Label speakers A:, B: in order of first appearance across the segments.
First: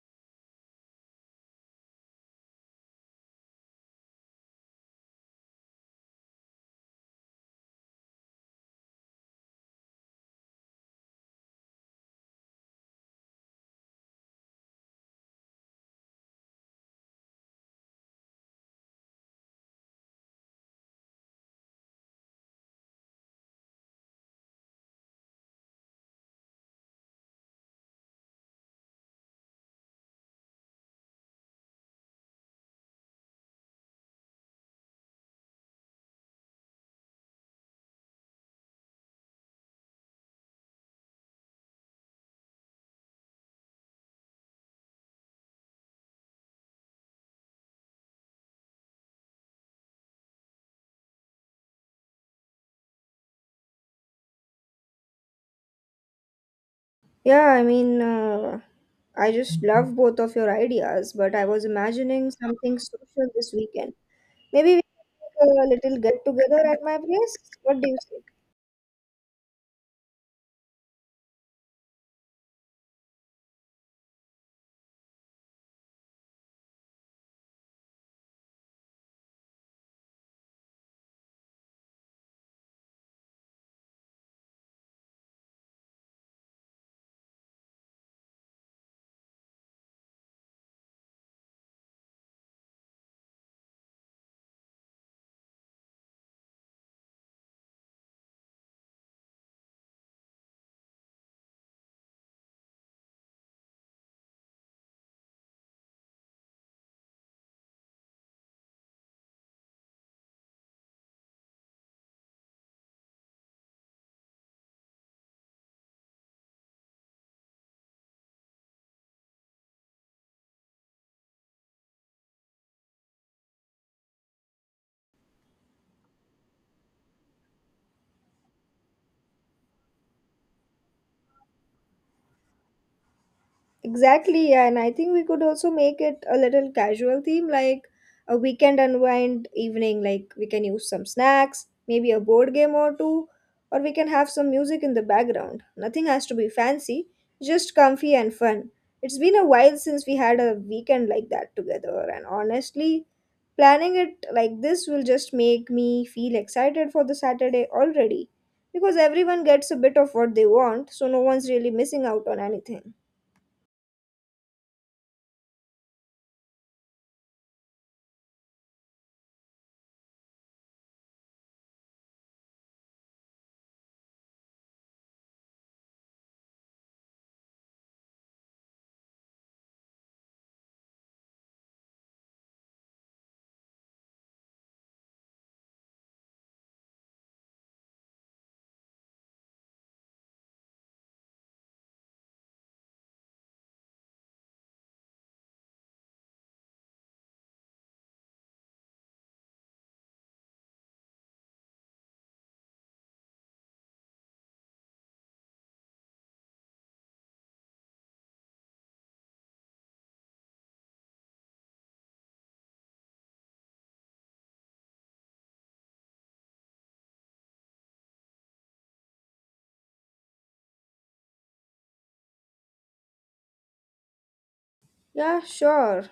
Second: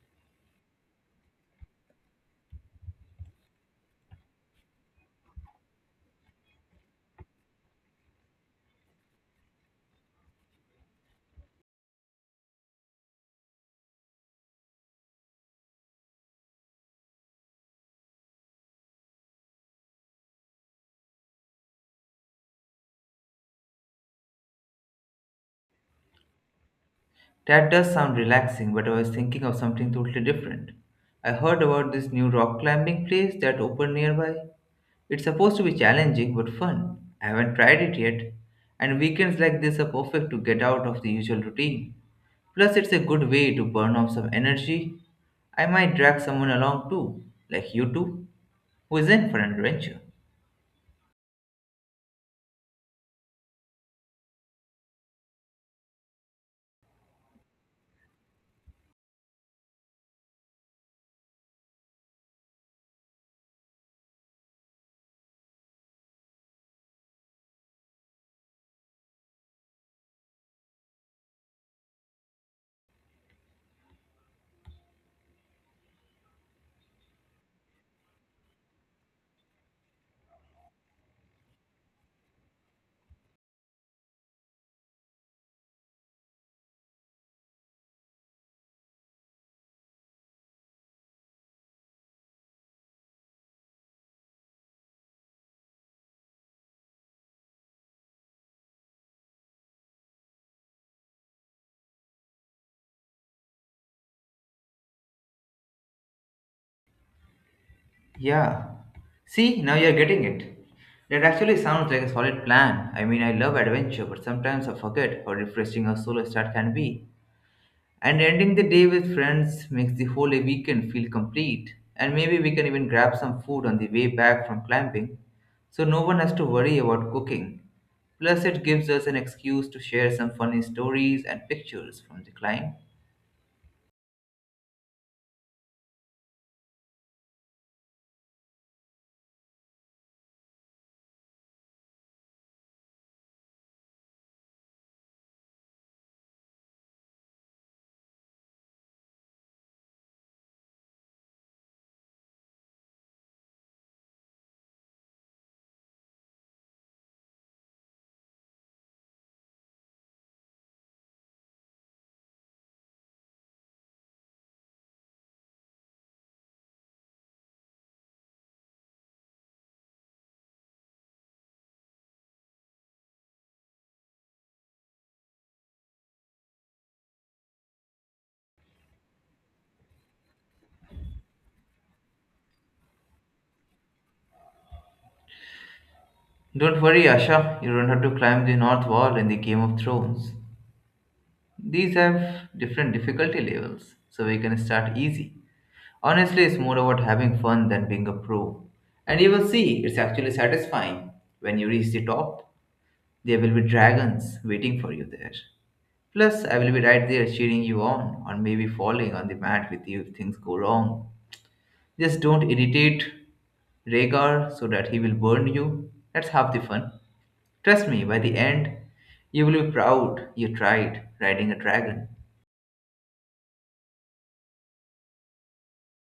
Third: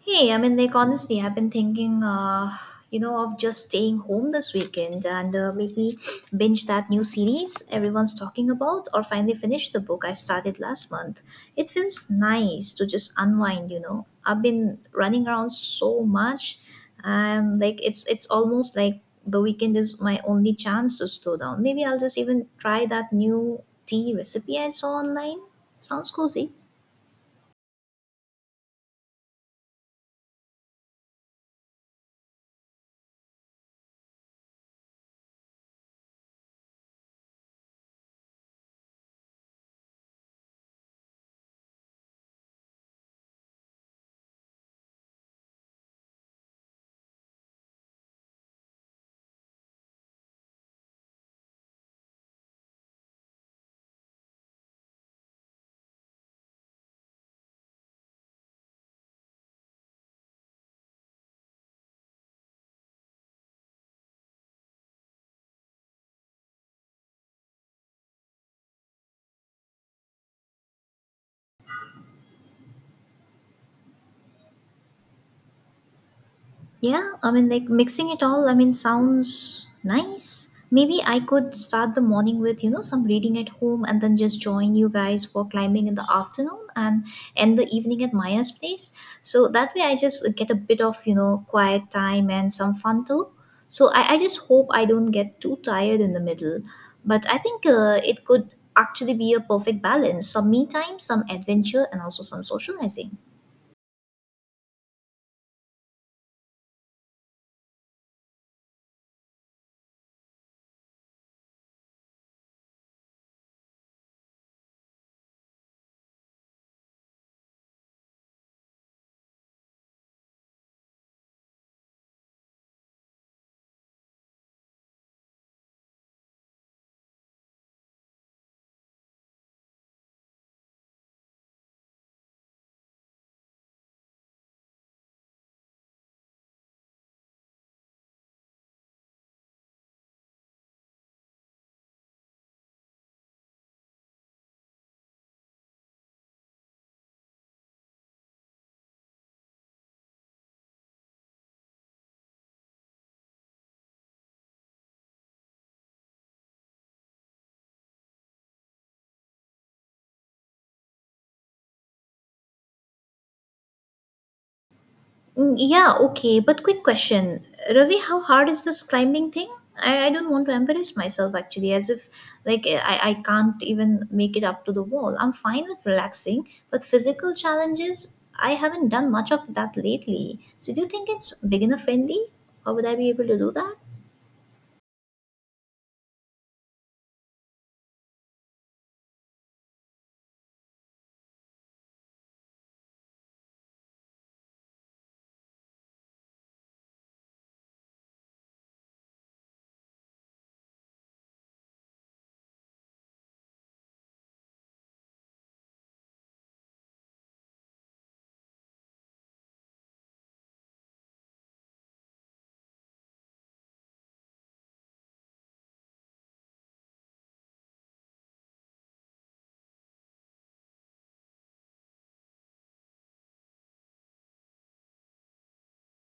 A: Hey, honestly, I've been thinking, of just staying home this weekend and maybe binge that new series everyone's talking about, or finally finish the book I started last month. It feels nice to just unwind. I've been running around so much, it's almost like the weekend is my only chance to slow down. Maybe I'll just even try that new tea recipe I saw online. Sounds cozy.
B: That does sound relaxing, but I was thinking of something totally different. I heard about this new rock climbing place that opened nearby. It's supposed to be challenging but fun. I haven't tried it yet, and weekends like this are perfect to get out of the usual routine. Plus, it's a good way to burn off some energy. I might drag someone along too, like you two, who is in for an adventure.
C: Yeah, I mean, I just love both of your ideas, but I was imagining something social this weekend. Maybe we can make a little get together at my place. What do you say?
A: Yeah, mixing it all, sounds nice. Maybe I could start the morning with, some reading at home and then just join you guys for climbing in the afternoon and end the evening at Maya's place. So that way I just get a bit of, quiet time and some fun too. So I just hope I don't get too tired in the middle. But I think it could actually be a perfect balance, some me time, some adventure, and also some socializing.
B: Yeah. See, now you're getting it. That actually sounds like a solid plan. I mean, I love adventure, but sometimes I forget how refreshing a solo start can be. And ending the day with friends makes the whole weekend feel complete. And maybe we can even grab some food on the way back from climbing, so no one has to worry about cooking. Plus, it gives us an excuse to share some funny stories and pictures from the climb.
C: Exactly, yeah, and I think we could also make it a little casual theme, like a weekend unwind evening. Like we can use some snacks, maybe a board game or two, or we can have some music in the background. Nothing has to be fancy, just comfy and fun. It's been a while since we had a weekend like that together, and honestly, planning it like this will just make me feel excited for the Saturday already because everyone gets a bit of what they want, so no one's really missing out on anything.
A: Mm, yeah, okay, but quick question. Ravi, how hard is this climbing thing? I don't want to embarrass myself, actually, as if I can't even make it up to the wall. I'm fine with relaxing, but physical challenges, I haven't done much of that lately. So do you think it's beginner friendly? Or would I be able to do that?
B: Don't worry, Asha, you don't have to climb the North Wall in the Game of Thrones. These have different difficulty levels, so we can start easy. Honestly, it's more about having fun than being a pro. And you will see, it's actually satisfying. When you reach the top, there will be dragons waiting for you there. Plus, I will be right there cheering you on, or maybe falling on the mat with you if things go wrong. Just don't irritate Rhaegar so that he will burn you. That's half the fun. Trust me, by the end, you will be proud you tried riding a dragon.
C: Yeah, sure.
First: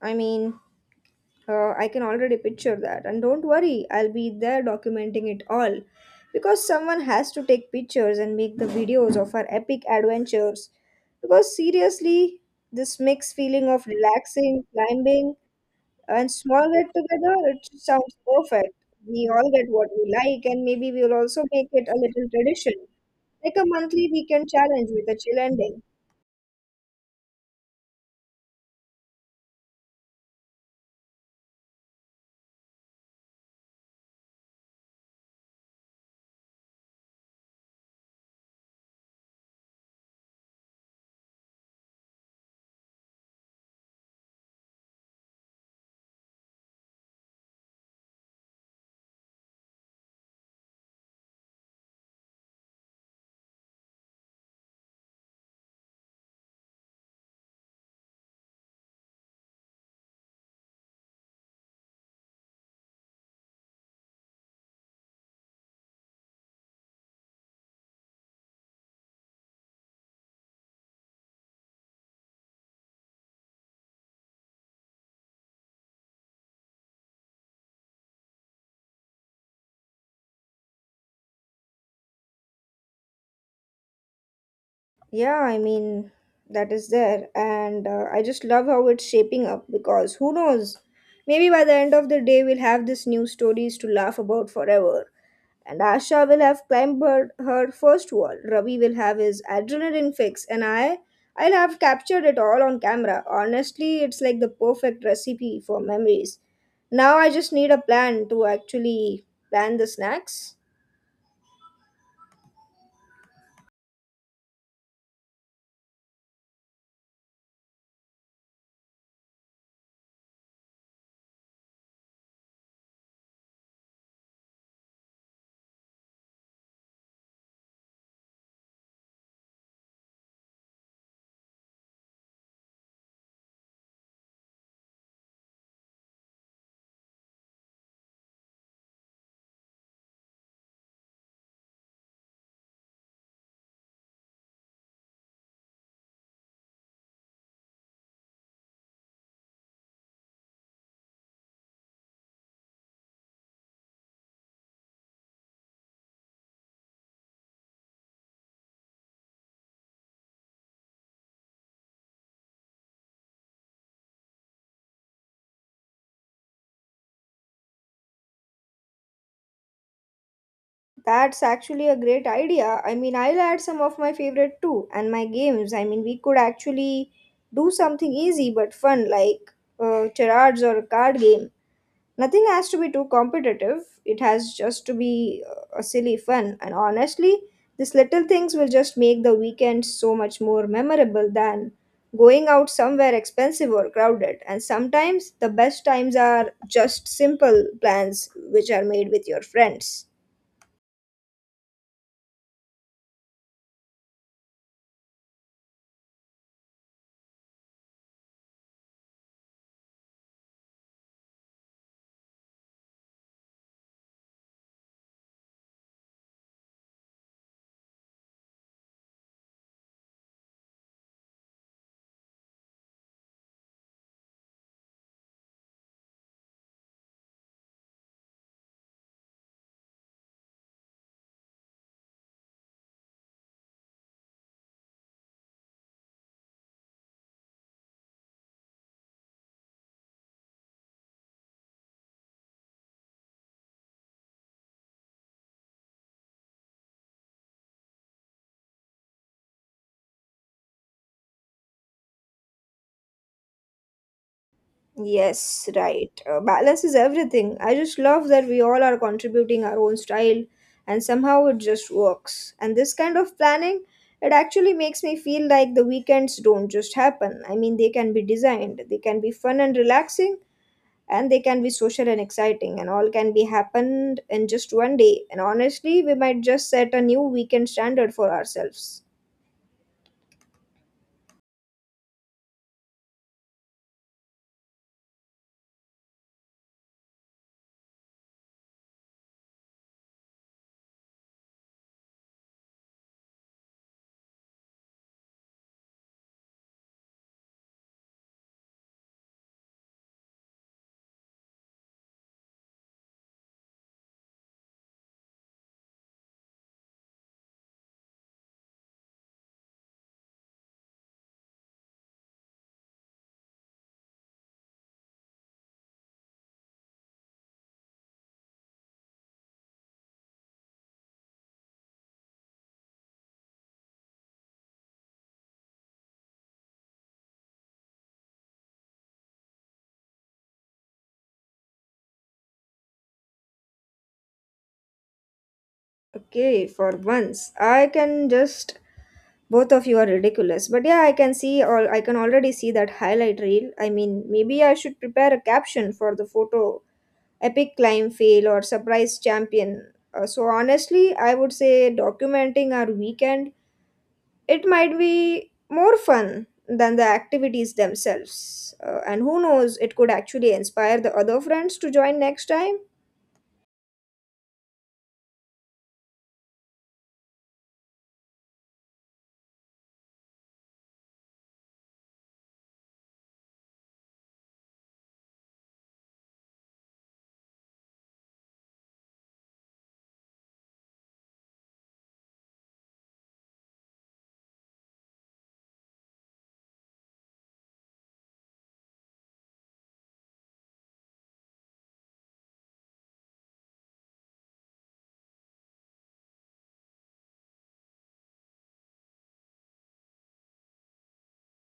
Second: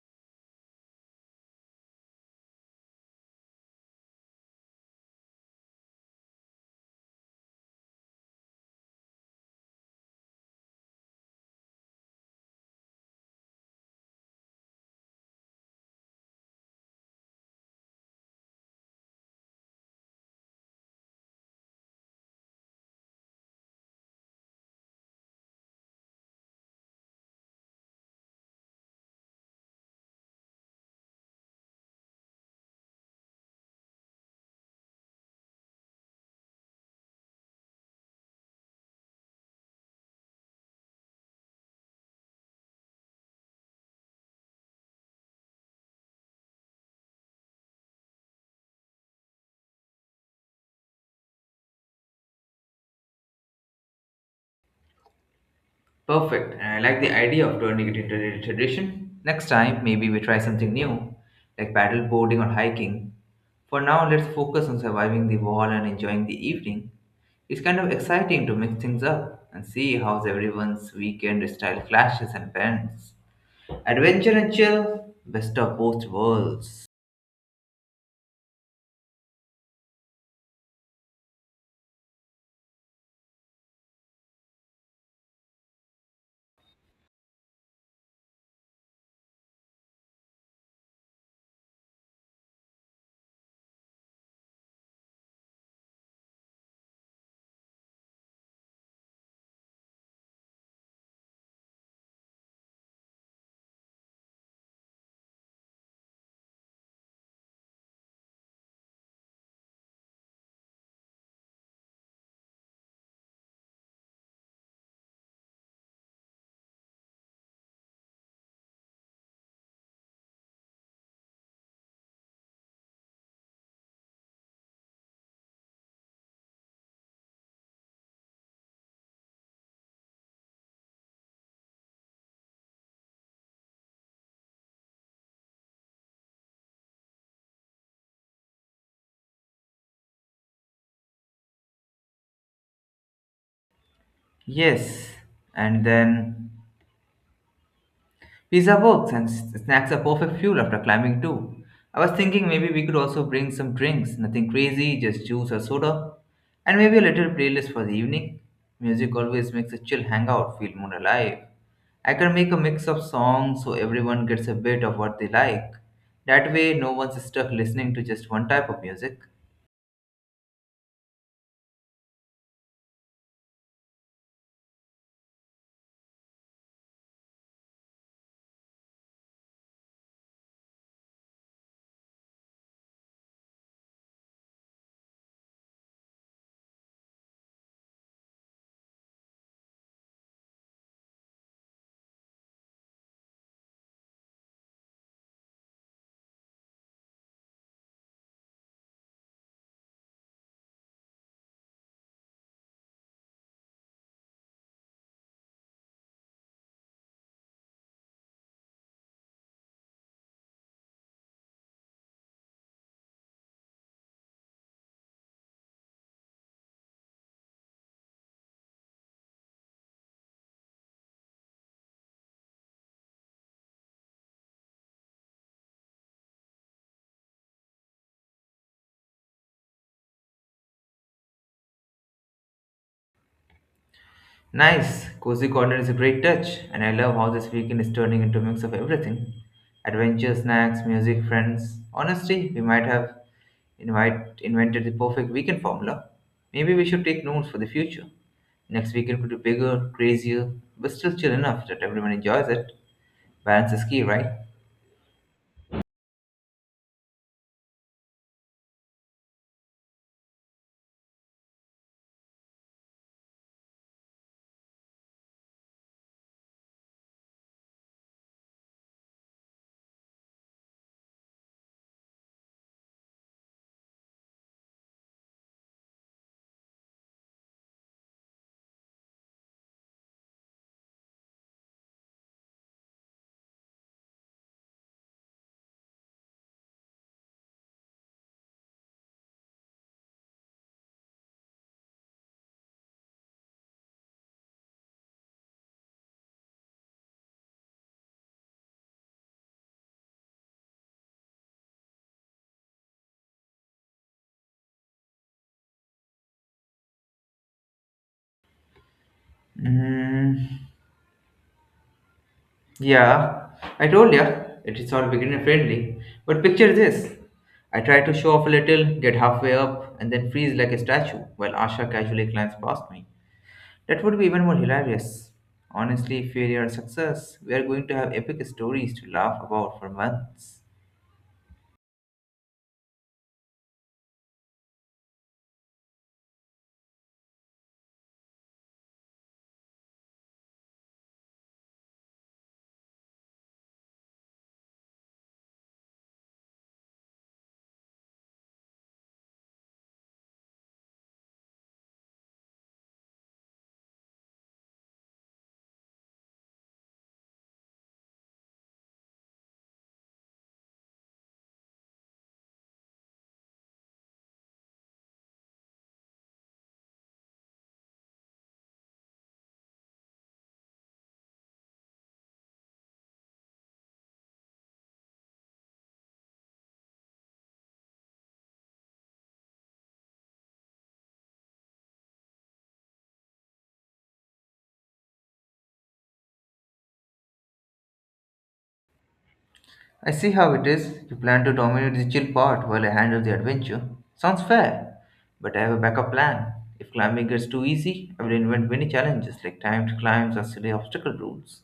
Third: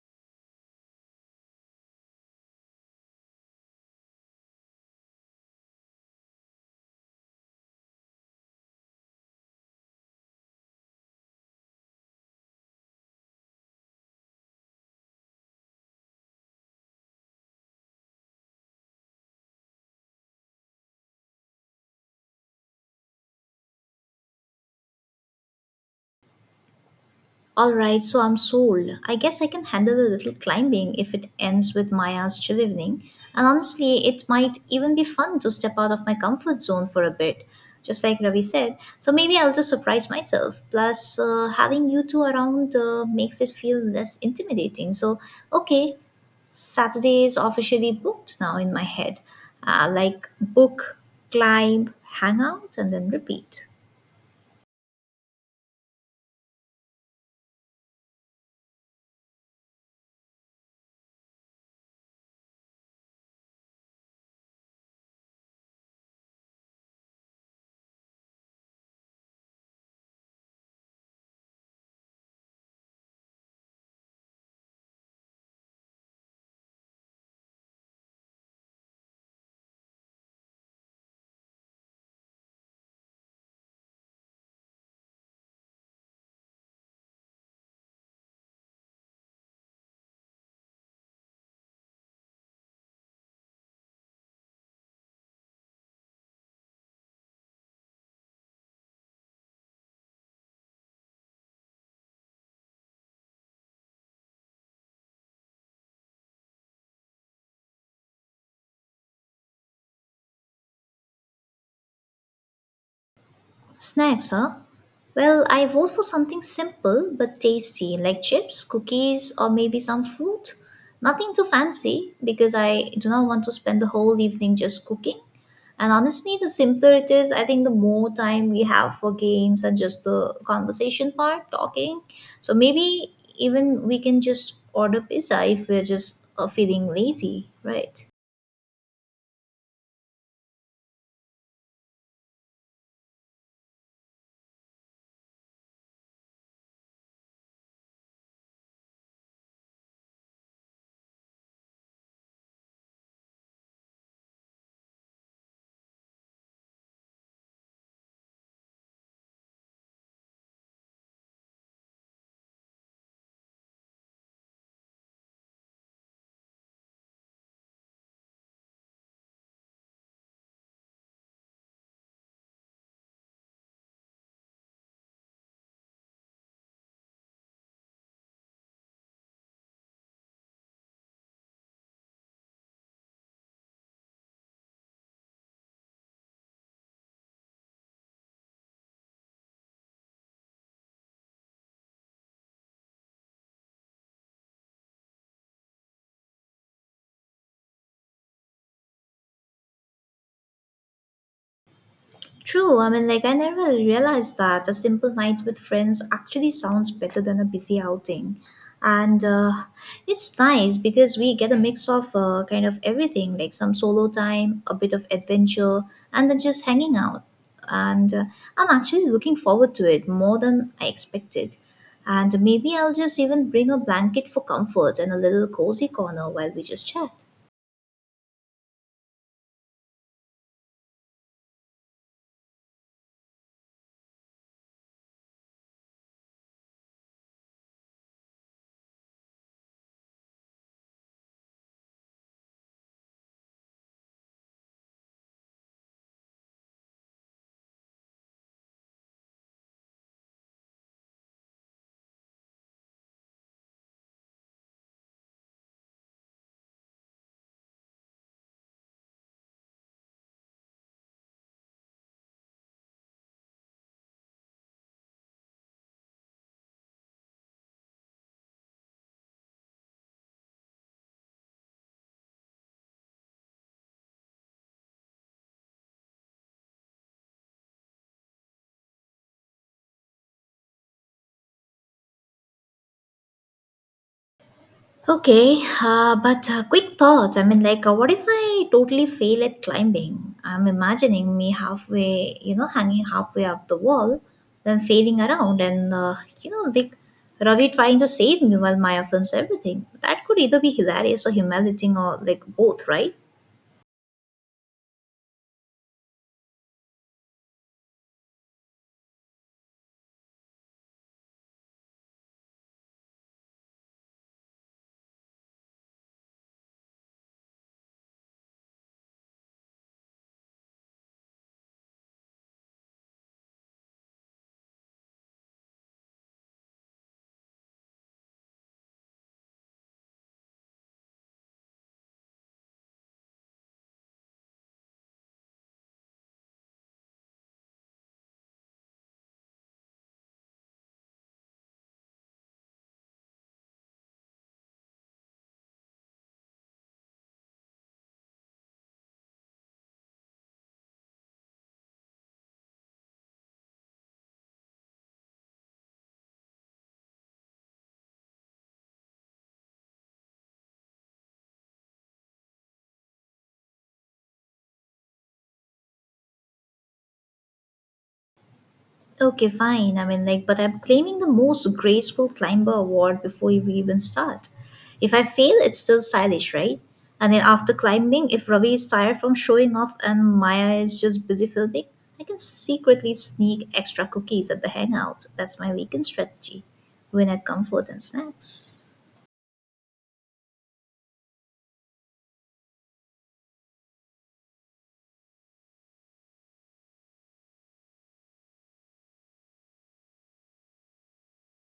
C: I mean, I can already picture that. And don't worry, I'll be there documenting it all. Because someone has to take pictures and make the videos of our epic adventures. Because seriously, this mixed feeling of relaxing, climbing, and small get together, it sounds perfect. We all get what we like, and maybe we'll also make it a little tradition, like a monthly weekend challenge with a chill ending.
A: Alright, so I'm sold. I guess I can handle a little climbing if it ends with Maya's chill evening. And honestly, it might even be fun to step out of my comfort zone for a bit, just like Ravi said. So maybe I'll just surprise myself. Plus, having you two around makes it feel less intimidating. So, okay, Saturday is officially booked now in my head. Book, climb, hang out, and then repeat.
B: Perfect. And I like the idea of turning it into a tradition. Next time, maybe we try something new, like paddle boarding or hiking. For now, let's focus on surviving the wall and enjoying the evening. It's kind of exciting to mix things up and see how everyone's weekend style clashes and bends. Adventure and chill, best of both worlds.
C: Yeah, I mean, that is there. And I just love how it's shaping up because who knows? Maybe by the end of the day, we'll have these new stories to laugh about forever. And Asha will have climbed her first wall. Ravi will have his adrenaline fix. I'll have captured it all on camera. Honestly, it's like the perfect recipe for memories. Now I just need a plan to actually plan the snacks.
A: Snacks, huh? Well, I vote for something simple but tasty, like chips, cookies, or maybe some fruit. Nothing too fancy because I do not want to spend the whole evening just cooking. And honestly, the simpler it is, I think the more time we have for games and just the conversation part, talking. So maybe even we can just order pizza if we're just feeling lazy, right?
B: Yes, and then Pizza works and snacks are perfect fuel after climbing too. I was thinking maybe we could also bring some drinks, nothing crazy, just juice or soda, and maybe a little playlist for the evening. Music always makes a chill hangout feel more alive. I can make a mix of songs so everyone gets a bit of what they like. That way, no one's stuck listening to just one type of music.
C: That's actually a great idea. I mean, I'll add some of my favorite too, and my games. I mean, we could actually do something easy but fun, like charades or a card game. Nothing has to be too competitive. It has just to be a silly fun. And honestly, these little things will just make the weekend so much more memorable than going out somewhere expensive or crowded. And sometimes the best times are just simple plans which are made with your friends.
A: True, I never realized that a simple night with friends actually sounds better than a busy outing. And it's nice because we get a mix of kind of everything, like some solo time, a bit of adventure, and then just hanging out. And I'm actually looking forward to it more than I expected. And maybe I'll just even bring a blanket for comfort and a little cozy corner while we just chat.
B: Nice. Cozy corner is a great touch, and I love how this weekend is turning into a mix of everything. Adventure, snacks, music, friends. Honestly, we might have invented the perfect weekend formula. Maybe we should take notes for the future. Next weekend could be bigger, crazier, but still chill enough that everyone enjoys it. Balance is key, right?
C: Yes, right. Balance is everything. I just love that we all are contributing our own style and somehow it just works. And this kind of planning, it actually makes me feel like the weekends don't just happen. I mean, they can be designed, they can be fun and relaxing, and they can be social and exciting, and all can be happened in just one day. And honestly, we might just set a new weekend standard for ourselves.
A: Okay, but quick thoughts. What if I totally fail at climbing? I'm imagining me halfway, hanging halfway up the wall, then failing around, and, you know, like Ravi trying to save me while Maya films everything. That could either be hilarious or humiliating, or, like, both, right?
B: Mm. Yeah, I told ya, it is all beginner friendly. But picture this, I try to show off a little, get halfway up, and then freeze like a statue while Asha casually climbs past me. That would be even more hilarious. Honestly, failure or success, we are going to have epic stories to laugh about for months.
C: Okay, for once, I can just both of you are ridiculous. But yeah, I can already see that highlight reel. I mean, maybe I should prepare a caption for the photo epic climb fail or surprise champion. So honestly, I would say documenting our weekend it might be more fun than the activities themselves. And who knows, it could actually inspire the other friends to join next time.
A: Okay, fine. But I'm claiming the most graceful climber award before we even start. If I fail, it's still stylish, right? And then after climbing, if Ravi is tired from showing off and Maya is just busy filming, I can secretly sneak extra cookies at the hangout. That's my weekend strategy. Win at comfort and snacks.
B: I see how it is. You plan to dominate the chill part while I handle the adventure. Sounds fair, but I have a backup plan. If climbing gets too easy, I will invent mini challenges like timed climbs or silly obstacle rules.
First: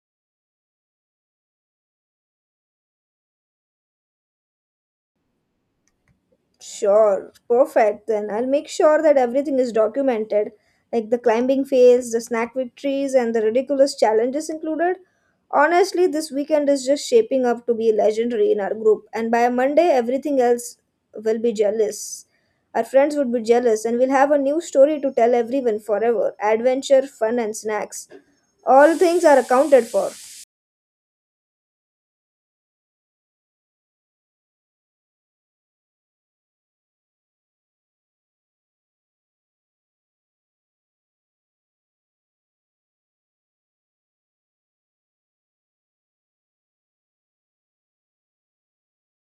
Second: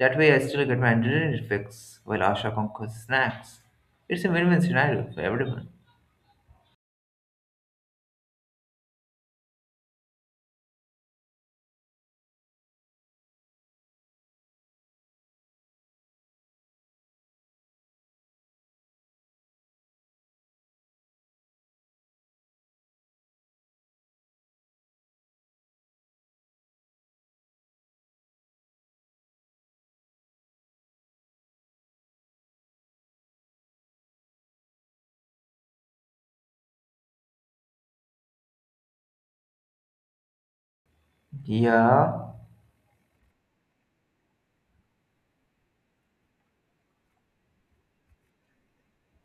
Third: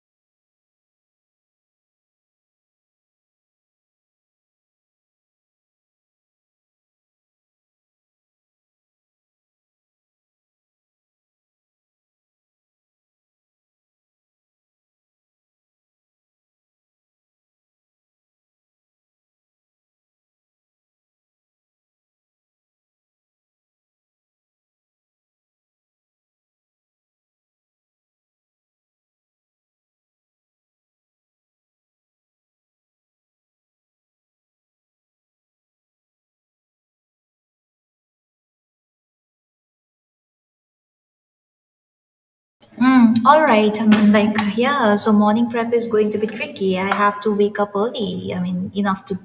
B: That way, I still get my adrenaline fix while Asha conquers snacks. It's a win-win scenario for everyone.
C: Sure, perfect. Then I'll make sure that everything is documented, like the climbing phase, the snack victories, and the ridiculous challenges included. Honestly, this weekend is just shaping up to be legendary in our group, and by Monday, everything else will be jealous. Our friends would be jealous, and we'll have a new story to tell everyone forever adventure, fun, and snacks. All things are accounted for.
B: Yeah.
A: Mm, all right. Yeah, so morning prep is going to be tricky. I have to wake up early. I mean, enough to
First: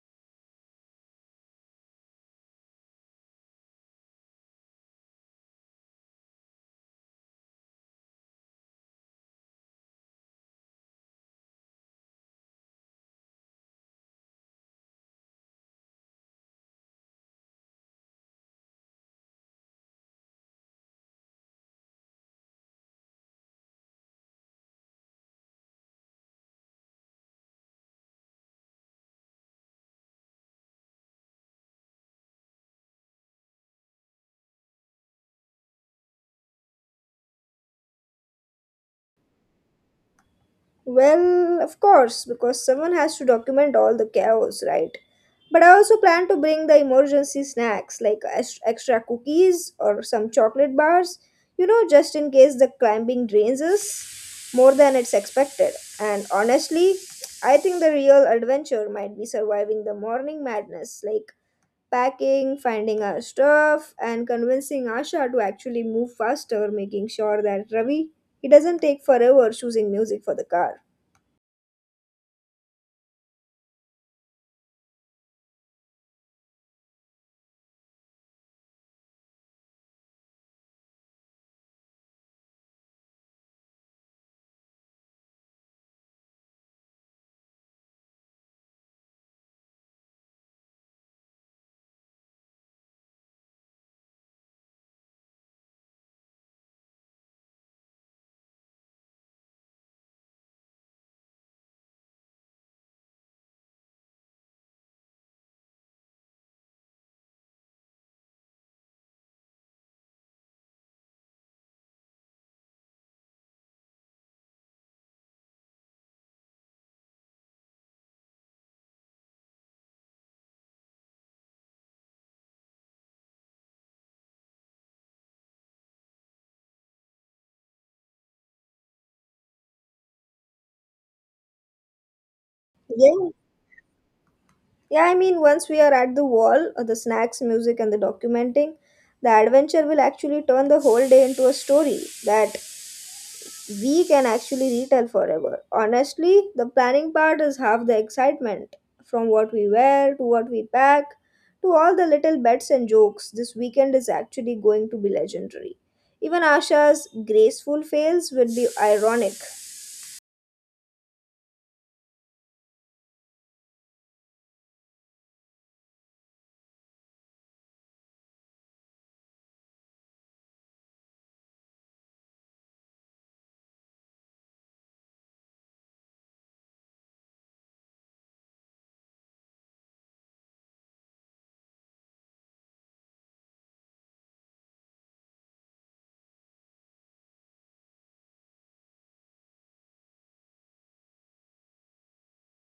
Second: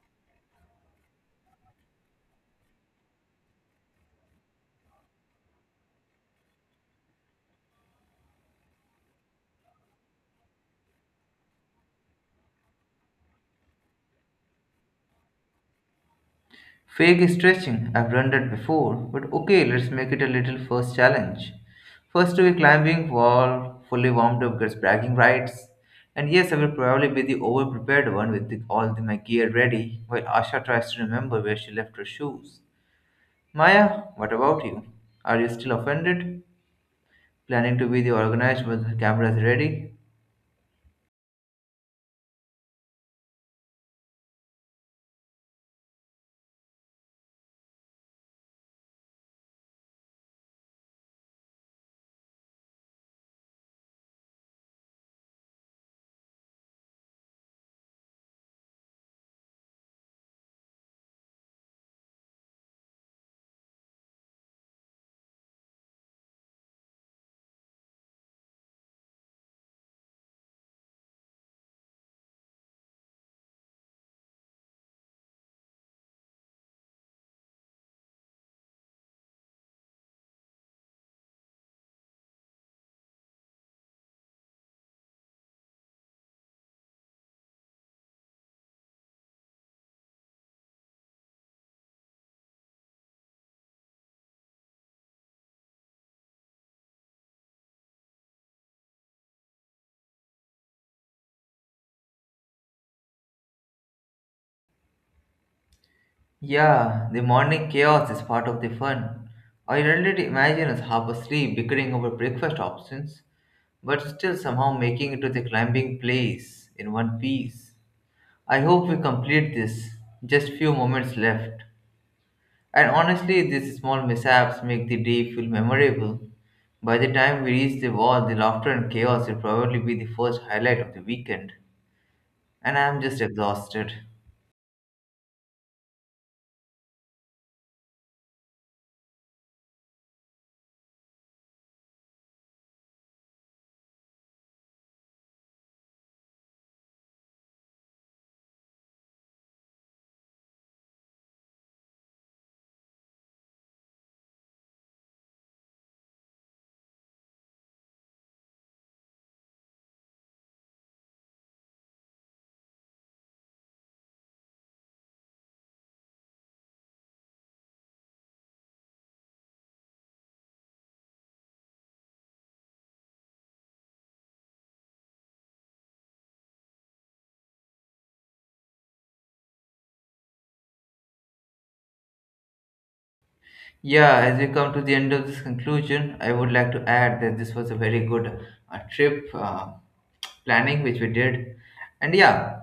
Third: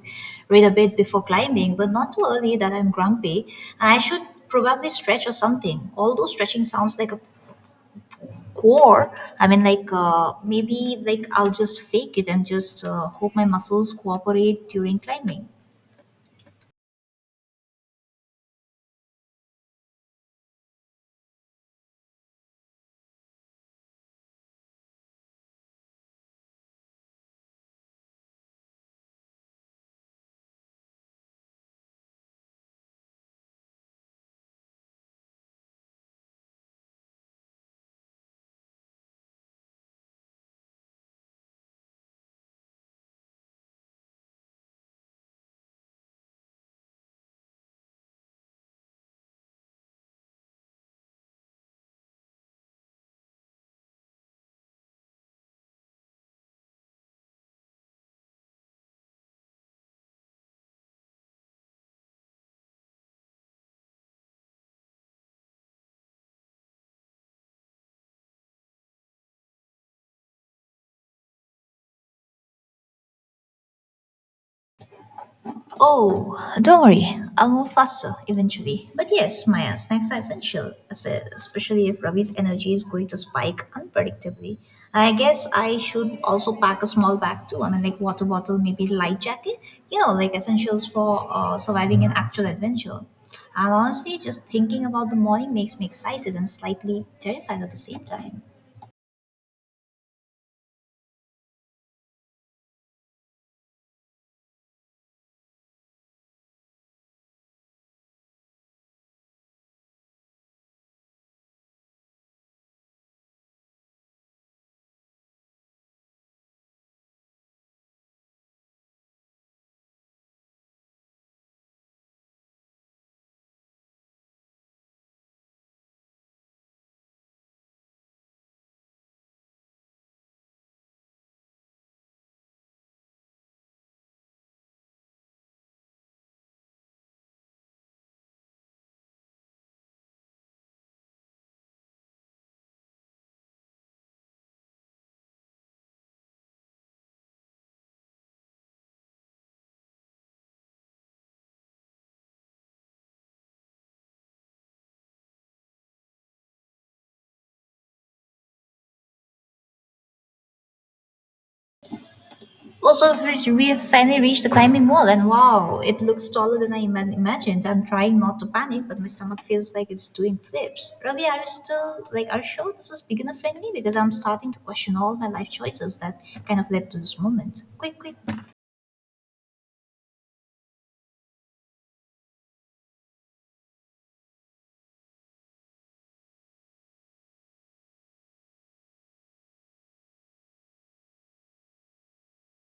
A: read a bit before climbing, but not too early that I'm grumpy. And I should probably stretch or something. Although stretching sounds like a core, I mean, like, maybe like I'll just fake it and just hope my muscles cooperate during climbing.
B: Fake stretching. I've done that before, but okay, let's make it a little first challenge. First to a climbing wall, fully warmed up, gets bragging rights. And yes, I will probably be the over-prepared one with my gear ready, while Asha tries to remember where she left her shoes. Maya, what about you? Are you still offended? Planning to be the organized when the camera is ready?
C: Well, of course, because someone has to document all the chaos, right? But I also plan to bring the emergency snacks like extra cookies or some chocolate bars, you know, just in case the climbing drains us more than it's expected. And honestly, I think the real adventure might be surviving the morning madness, like packing, finding our stuff, and convincing Asha to actually move faster, making sure that Ravi he doesn't take forever choosing music for the car.
A: Oh, don't worry. I'll move faster eventually. But yes, Maya, snacks are essential, especially if Ravi's energy is going to spike unpredictably. I guess I should also pack a small bag too. I mean, like, water bottle, maybe light jacket, essentials for surviving an actual adventure. And honestly, just thinking about the morning makes me excited and slightly terrified at the same time.
B: Yeah, the morning chaos is part of the fun. I rarely imagine us half asleep bickering over breakfast options, but still somehow making it to the climbing place in one piece. I hope we complete this. Just few moments left. And honestly, these small mishaps make the day feel memorable. By the time we reach the wall, the laughter and chaos will probably be the first highlight of the weekend. And I am just
C: Yeah,
B: exhausted.
C: yeah. I mean, once we are at the wall, the snacks, music, and the documenting, the adventure will actually turn the whole day into a story that we can actually retell forever. Honestly, the planning part is half the excitement from what we wear to what we pack to all the little bets and jokes. This weekend is actually going to be legendary. Even Asha's graceful fails will be ironic
A: Also, we finally reached the climbing wall, and wow, it looks taller than imagined. I'm trying not to panic, but my stomach feels like it's doing flips. Ravi, are you still are you sure this is beginner friendly? Because I'm starting to question all my life choices that kind of led to this moment. Quick, quick.
B: Yeah, as we come to the end of this conclusion, I would like to add that this was a very good trip planning which we did. And yeah,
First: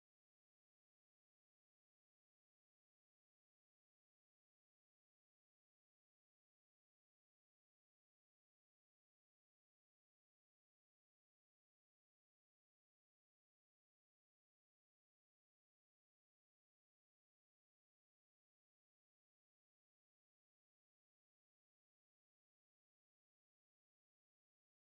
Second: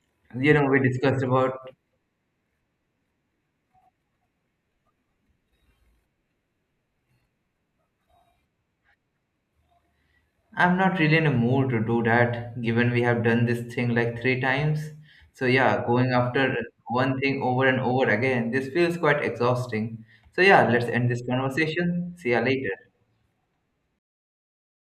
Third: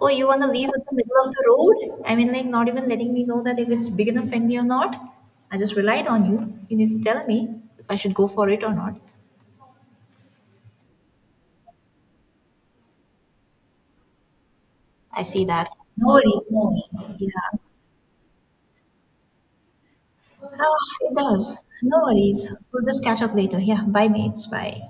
A: Oh, you want to
B: you know,
A: leave
B: we
A: at the middle
B: discussed
A: of the
B: about
A: road? Not even letting me know that if it's beginner friendly or not. I just relied on you. You need to tell me if I should go for it or not.
B: I'm not really in a mood to do that given we have done this thing like 3 times.
A: I
B: So
A: see that.
B: yeah,
A: No
B: going
A: worries,
B: after
A: no worries.
B: one thing
A: Yeah.
B: over and over again, this feels quite exhausting. So yeah,
A: Ah,
B: let's end
A: it
B: this
A: does. No
B: conversation. See ya
A: worries.
B: later.
A: We'll just catch up later. Yeah, bye, mates. Bye.